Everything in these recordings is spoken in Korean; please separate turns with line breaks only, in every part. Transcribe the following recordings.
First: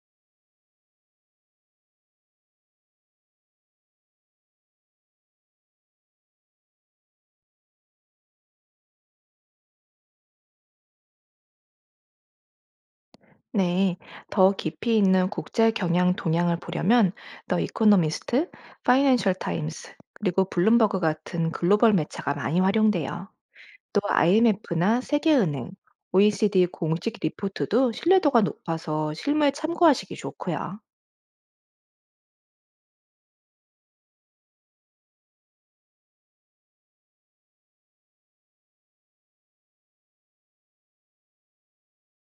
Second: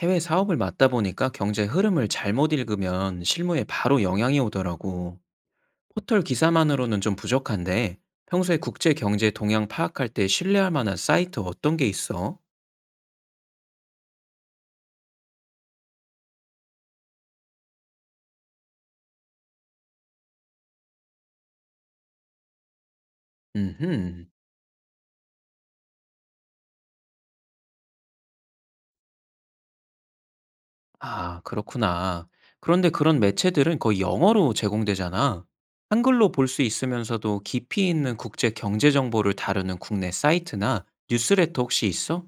해외 사업을 맡다 보니까 경제 흐름을 잘못 읽으면 실무에 바로 영향이 오더라고. 포털 기사만으로는 좀 부족한데, 평소에 국제 경제 동향 파악할 때 신뢰할 만한 사이트 어떤 게 있어?
네, 더 깊이 있는 국제 경향 동향을 보려면 더 이코노미스트, 파이낸셜 타임스, 그리고 블룸버그 같은 글로벌 매체가 많이 활용돼요. 또
음흠.
IMF나 세계은행, OECD 공식 리포트도 신뢰도가 높아서 실무에 참고하시기 좋고요.
아, 그렇구나. 그런데 그런 매체들은 거의 영어로 제공되잖아. 한글로 볼 수 있으면서도 깊이 있는 국제 경제 정보를 다루는 국내 사이트나 뉴스레터 혹시 있어?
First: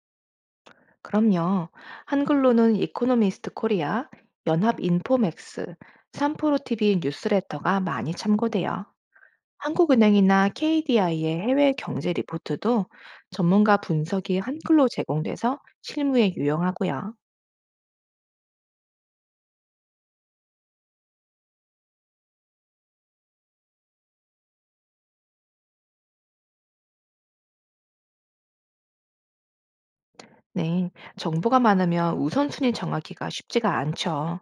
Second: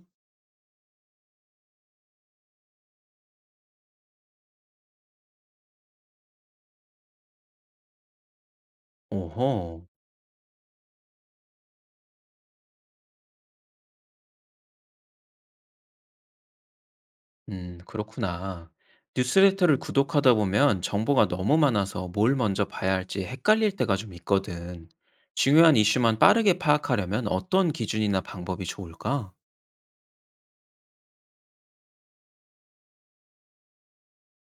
그럼요. 한글로는 이코노미스트 코리아, 연합 인포맥스, 삼프로 TV 뉴스레터가 많이 참고돼요.
오호.
한국은행이나 KDI의 해외 경제 리포트도 전문가 분석이 한글로 제공돼서 실무에 유용하고요.
그렇구나. 뉴스레터를 구독하다 보면 정보가 너무 많아서 뭘 먼저 봐야 할지 헷갈릴 때가 좀 있거든. 중요한 이슈만 빠르게 파악하려면 어떤 기준이나 방법이 좋을까?
네, 정보가 많으면 우선순위 정하기가 쉽지가 않죠.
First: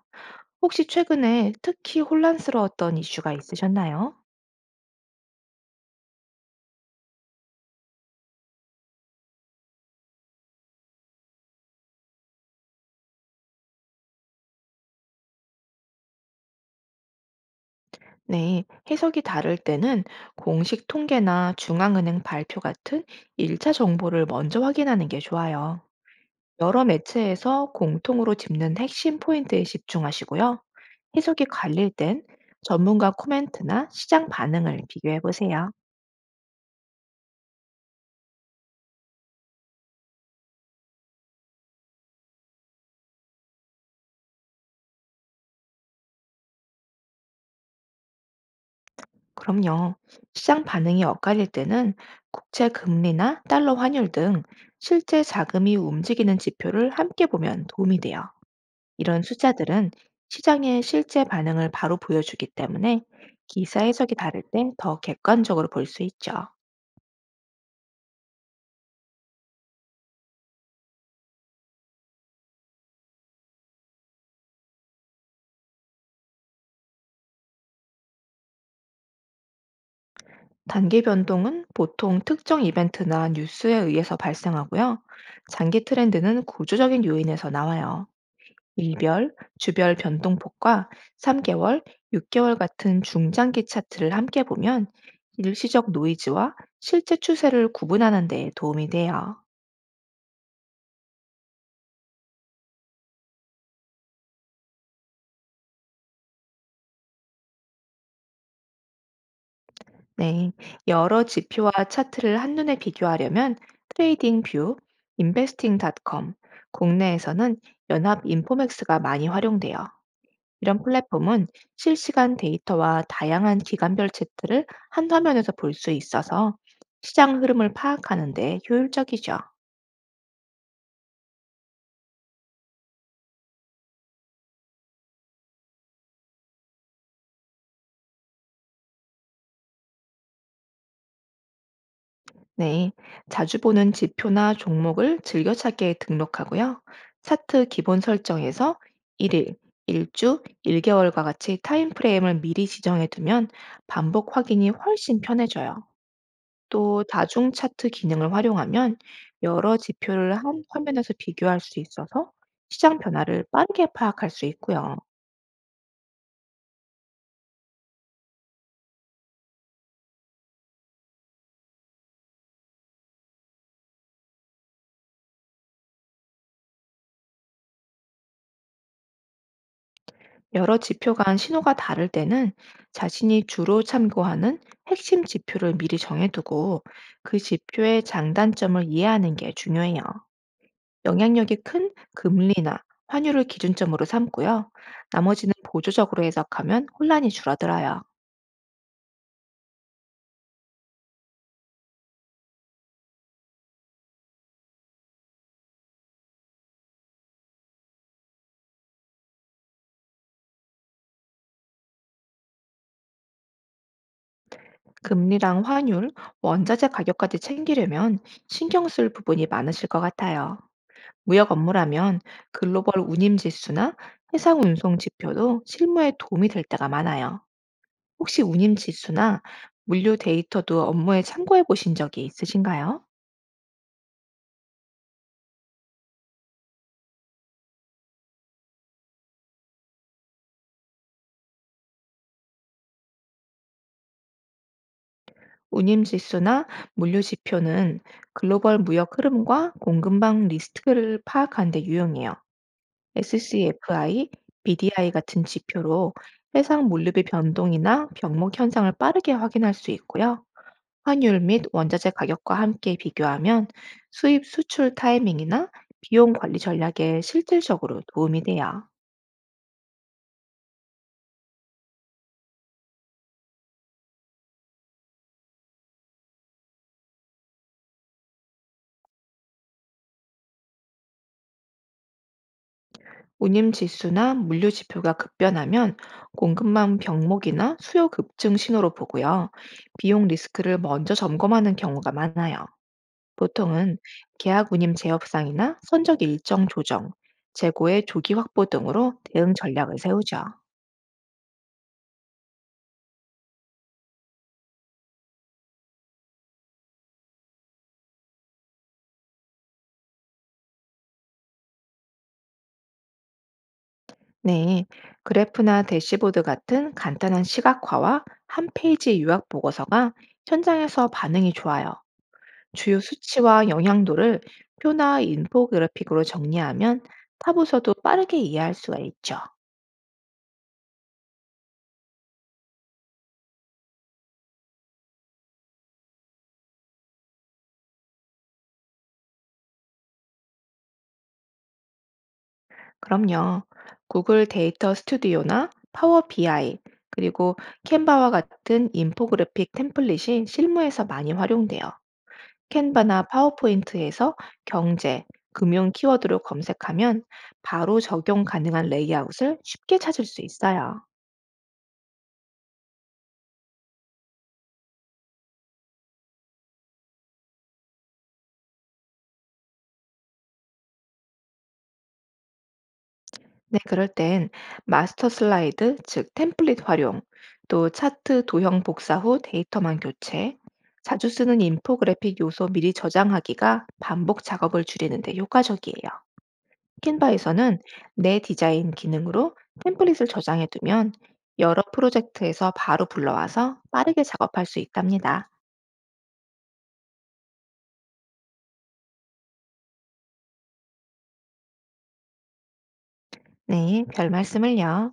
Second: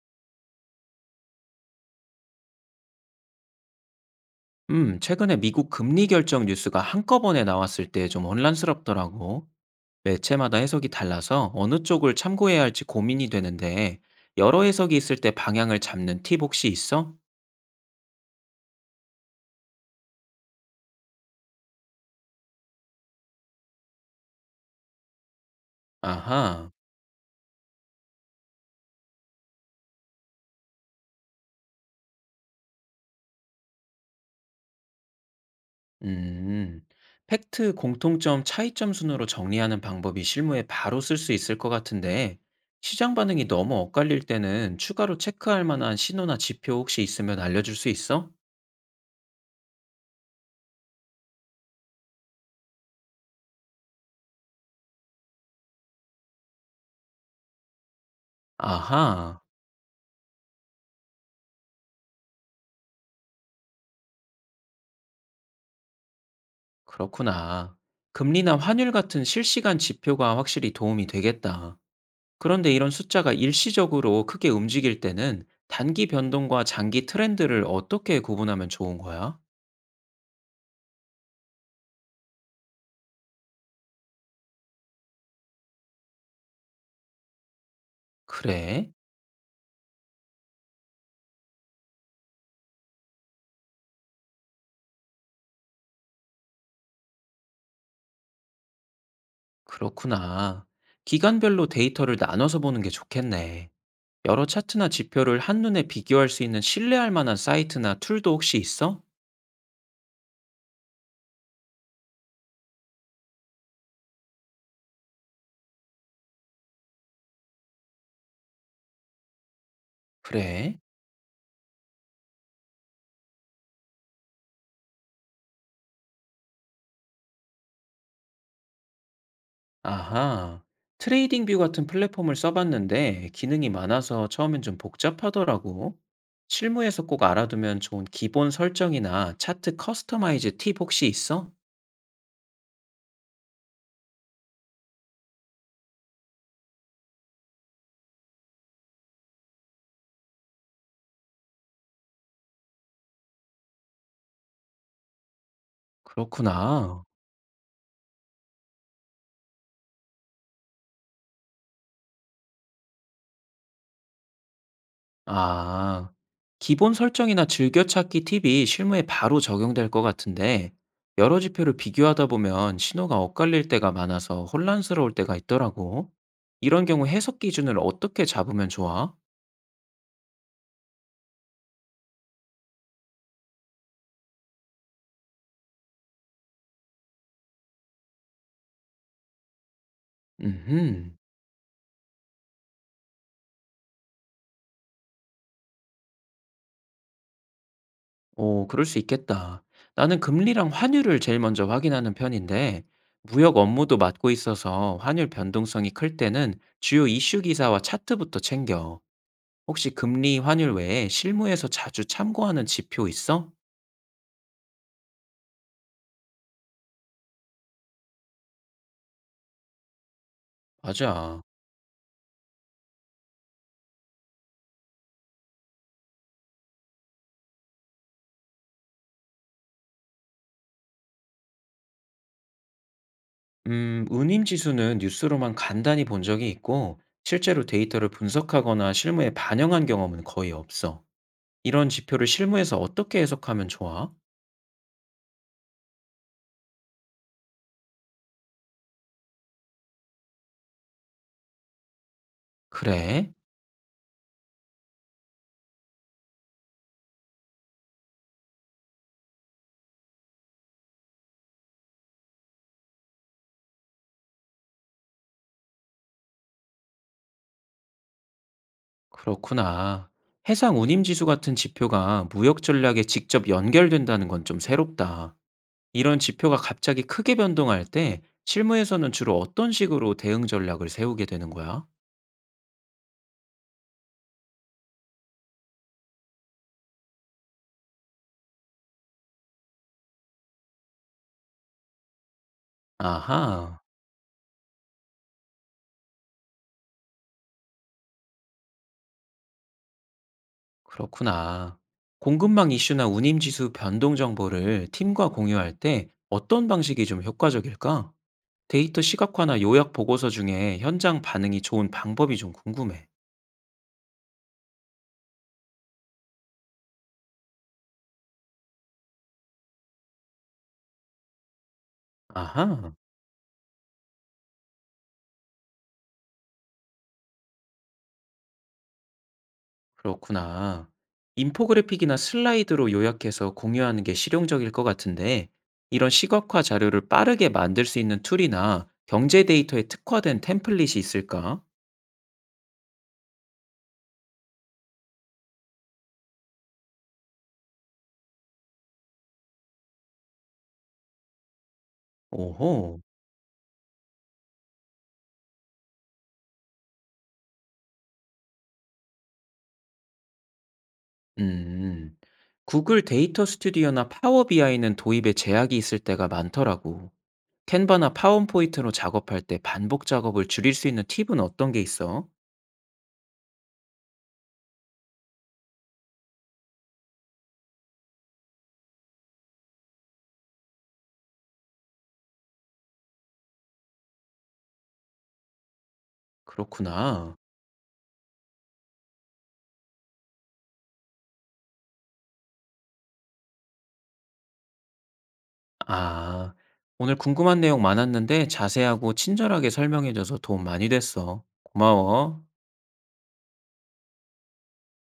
혹시 최근에 특히 혼란스러웠던 이슈가 있으셨나요?
최근에 미국 금리 결정 뉴스가 한꺼번에 나왔을 때 좀 혼란스럽더라고. 매체마다 해석이 달라서 어느 쪽을 참고해야 할지 고민이 되는데, 여러 해석이 있을 때 방향을 잡는 팁 혹시 있어?
네, 해석이 다를 때는 공식 통계나 중앙은행 발표 같은 1차 정보를 먼저 확인하는 게 좋아요.
아하.
여러 매체에서 공통으로 짚는 핵심 포인트에 집중하시고요. 해석이 갈릴 땐 전문가 코멘트나 시장 반응을 비교해 보세요.
음, 팩트 공통점 차이점 순으로 정리하는 방법이 실무에 바로 쓸 수 있을 것 같은데, 시장 반응이 너무 엇갈릴 때는 추가로 체크할 만한 신호나 지표 혹시 있으면 알려줄 수 있어?
그럼요. 시장 반응이 엇갈릴 때는 국채 금리나 달러 환율 등 실제 자금이 움직이는 지표를 함께 보면 도움이 돼요. 이런
아하,
숫자들은 시장의 실제 반응을 바로 보여주기 때문에 기사 해석이 다를 때 더 객관적으로 볼 수 있죠.
그렇구나. 금리나 환율 같은 실시간 지표가 확실히 도움이 되겠다. 그런데 이런 숫자가 일시적으로 크게 움직일 때는 단기 변동과 장기 트렌드를 어떻게 구분하면 좋은 거야?
단기 변동은 보통 특정 이벤트나 뉴스에 의해서 발생하고요. 장기 트렌드는 구조적인 요인에서 나와요.
그래?
일별, 주별 변동폭과 3개월, 6개월 같은 중장기 차트를 함께 보면 일시적 노이즈와 실제 추세를 구분하는 데 도움이 돼요.
그렇구나. 기간별로 데이터를 나눠서 보는 게 좋겠네. 여러 차트나 지표를 한눈에 비교할 수 있는 신뢰할 만한 사이트나 툴도 혹시 있어?
네, 여러 지표와 차트를 한눈에 비교하려면 트레이딩 뷰, 인베스팅닷컴, 국내에서는 연합 인포맥스가 많이 활용돼요.
그래?
이런 플랫폼은 실시간 데이터와 다양한 기관별 차트를 한 화면에서 볼 수 있어서 시장 흐름을 파악하는 데 효율적이죠.
아하. 트레이딩 뷰 같은 플랫폼을 써봤는데 기능이 많아서 처음엔 좀 복잡하더라고. 실무에서 꼭 알아두면 좋은 기본 설정이나 차트 커스터마이즈 팁 혹시 있어?
네, 자주 보는 지표나 종목을 즐겨찾기에 등록하고요. 차트 기본 설정에서 1일, 1주, 1개월과 같이 타임프레임을 미리 지정해 두면 반복 확인이 훨씬 편해져요.
그렇구나.
또 다중 차트 기능을 활용하면 여러 지표를 한 화면에서 비교할 수 있어서 시장 변화를 빠르게 파악할 수 있고요.
아, 기본 설정이나 즐겨찾기 팁이 실무에 바로 적용될 것 같은데, 여러 지표를 비교하다 보면 신호가 엇갈릴 때가 많아서 혼란스러울 때가 있더라고. 이런 경우 해석 기준을 어떻게 잡으면 좋아?
여러 지표 간 신호가 다를 때는 자신이 주로 참고하는 핵심 지표를 미리 정해두고 그 지표의 장단점을 이해하는 게 중요해요.
음,
영향력이 큰 금리나 환율을 기준점으로 삼고요. 나머지는 보조적으로 해석하면 혼란이 줄어들어요.
오, 그럴 수 있겠다. 나는 금리랑 환율을 제일 먼저 확인하는 편인데, 무역 업무도 맡고 있어서 환율 변동성이 클 때는 주요 이슈 기사와 차트부터 챙겨. 혹시 금리, 환율 외에 실무에서 자주 참고하는 지표 있어?
금리랑 환율, 원자재 가격까지 챙기려면 신경 쓸 부분이 많으실 것 같아요.
맞아.
무역 업무라면 글로벌 운임 지수나 해상 운송 지표도 실무에 도움이 될 때가 많아요. 혹시 운임 지수나 물류 데이터도 업무에 참고해 보신 적이 있으신가요?
운임 지수는 뉴스로만 간단히 본 적이 있고, 실제로 데이터를 분석하거나 실무에 반영한 경험은 거의 없어. 이런 지표를 실무에서 어떻게 해석하면 좋아?
운임 지수나 물류 지표는 글로벌 무역 흐름과 공급망 리스크를 파악하는 데 유용해요.
그래?
SCFI, BDI 같은 지표로 해상 물류비 변동이나 병목 현상을 빠르게 확인할 수 있고요. 환율 및 원자재 가격과 함께 비교하면 수입 수출 타이밍이나 비용 관리 전략에 실질적으로 도움이 돼요.
그렇구나. 해상 운임 지수 같은 지표가 무역 전략에 직접 연결된다는 건 좀 새롭다. 이런 지표가 갑자기 크게 변동할 때 실무에서는 주로 어떤 식으로 대응 전략을 세우게 되는 거야?
운임 지수나 물류 지표가 급변하면 공급망 병목이나 수요 급증 신호로 보고요. 비용 리스크를 먼저 점검하는 경우가 많아요.
아하.
보통은 계약 운임 제협상이나 선적 일정 조정, 재고의 조기 확보 등으로 대응 전략을 세우죠.
그렇구나. 공급망 이슈나 운임 지수 변동 정보를 팀과 공유할 때 어떤 방식이 좀 효과적일까? 데이터 시각화나 요약 보고서 중에 현장 반응이 좋은 방법이 좀 궁금해.
네, 그래프나 대시보드 같은 간단한 시각화와 한 페이지 요약 보고서가 현장에서 반응이 좋아요.
아하,
주요 수치와 영향도를 표나 인포그래픽으로 정리하면 타부서도 빠르게 이해할 수가 있죠.
그렇구나. 인포그래픽이나 슬라이드로 요약해서 공유하는 게 실용적일 것 같은데, 이런 시각화 자료를 빠르게 만들 수 있는 툴이나 경제 데이터에 특화된 템플릿이 있을까?
그럼요. 구글 데이터 스튜디오나 파워 BI 그리고 캔바와 같은 인포그래픽 템플릿이 실무에서 많이 활용돼요.
오호.
캔바나 파워포인트에서 경제, 금융 키워드로 검색하면 바로 적용 가능한 레이아웃을 쉽게 찾을 수 있어요.
음. 구글 데이터 스튜디오나 파워 BI는 도입에 제약이 있을 때가 많더라고. 캔버나 파워포인트로 작업할 때 반복 작업을 줄일 수 있는 팁은 어떤 게 있어?
네, 그럴 땐 마스터 슬라이드, 즉 템플릿 활용, 또 차트 도형 복사 후 데이터만 교체, 자주 쓰는 인포그래픽 요소 미리 저장하기가 반복 작업을 줄이는데 효과적이에요.
그렇구나.
캔바에서는 내 디자인 기능으로 템플릿을 저장해 두면 여러 프로젝트에서 바로 불러와서 빠르게 작업할 수 있답니다.
아, 오늘 궁금한 내용 많았는데 자세하고 친절하게 설명해줘서 도움 많이 됐어. 고마워.
네, 별 말씀을요.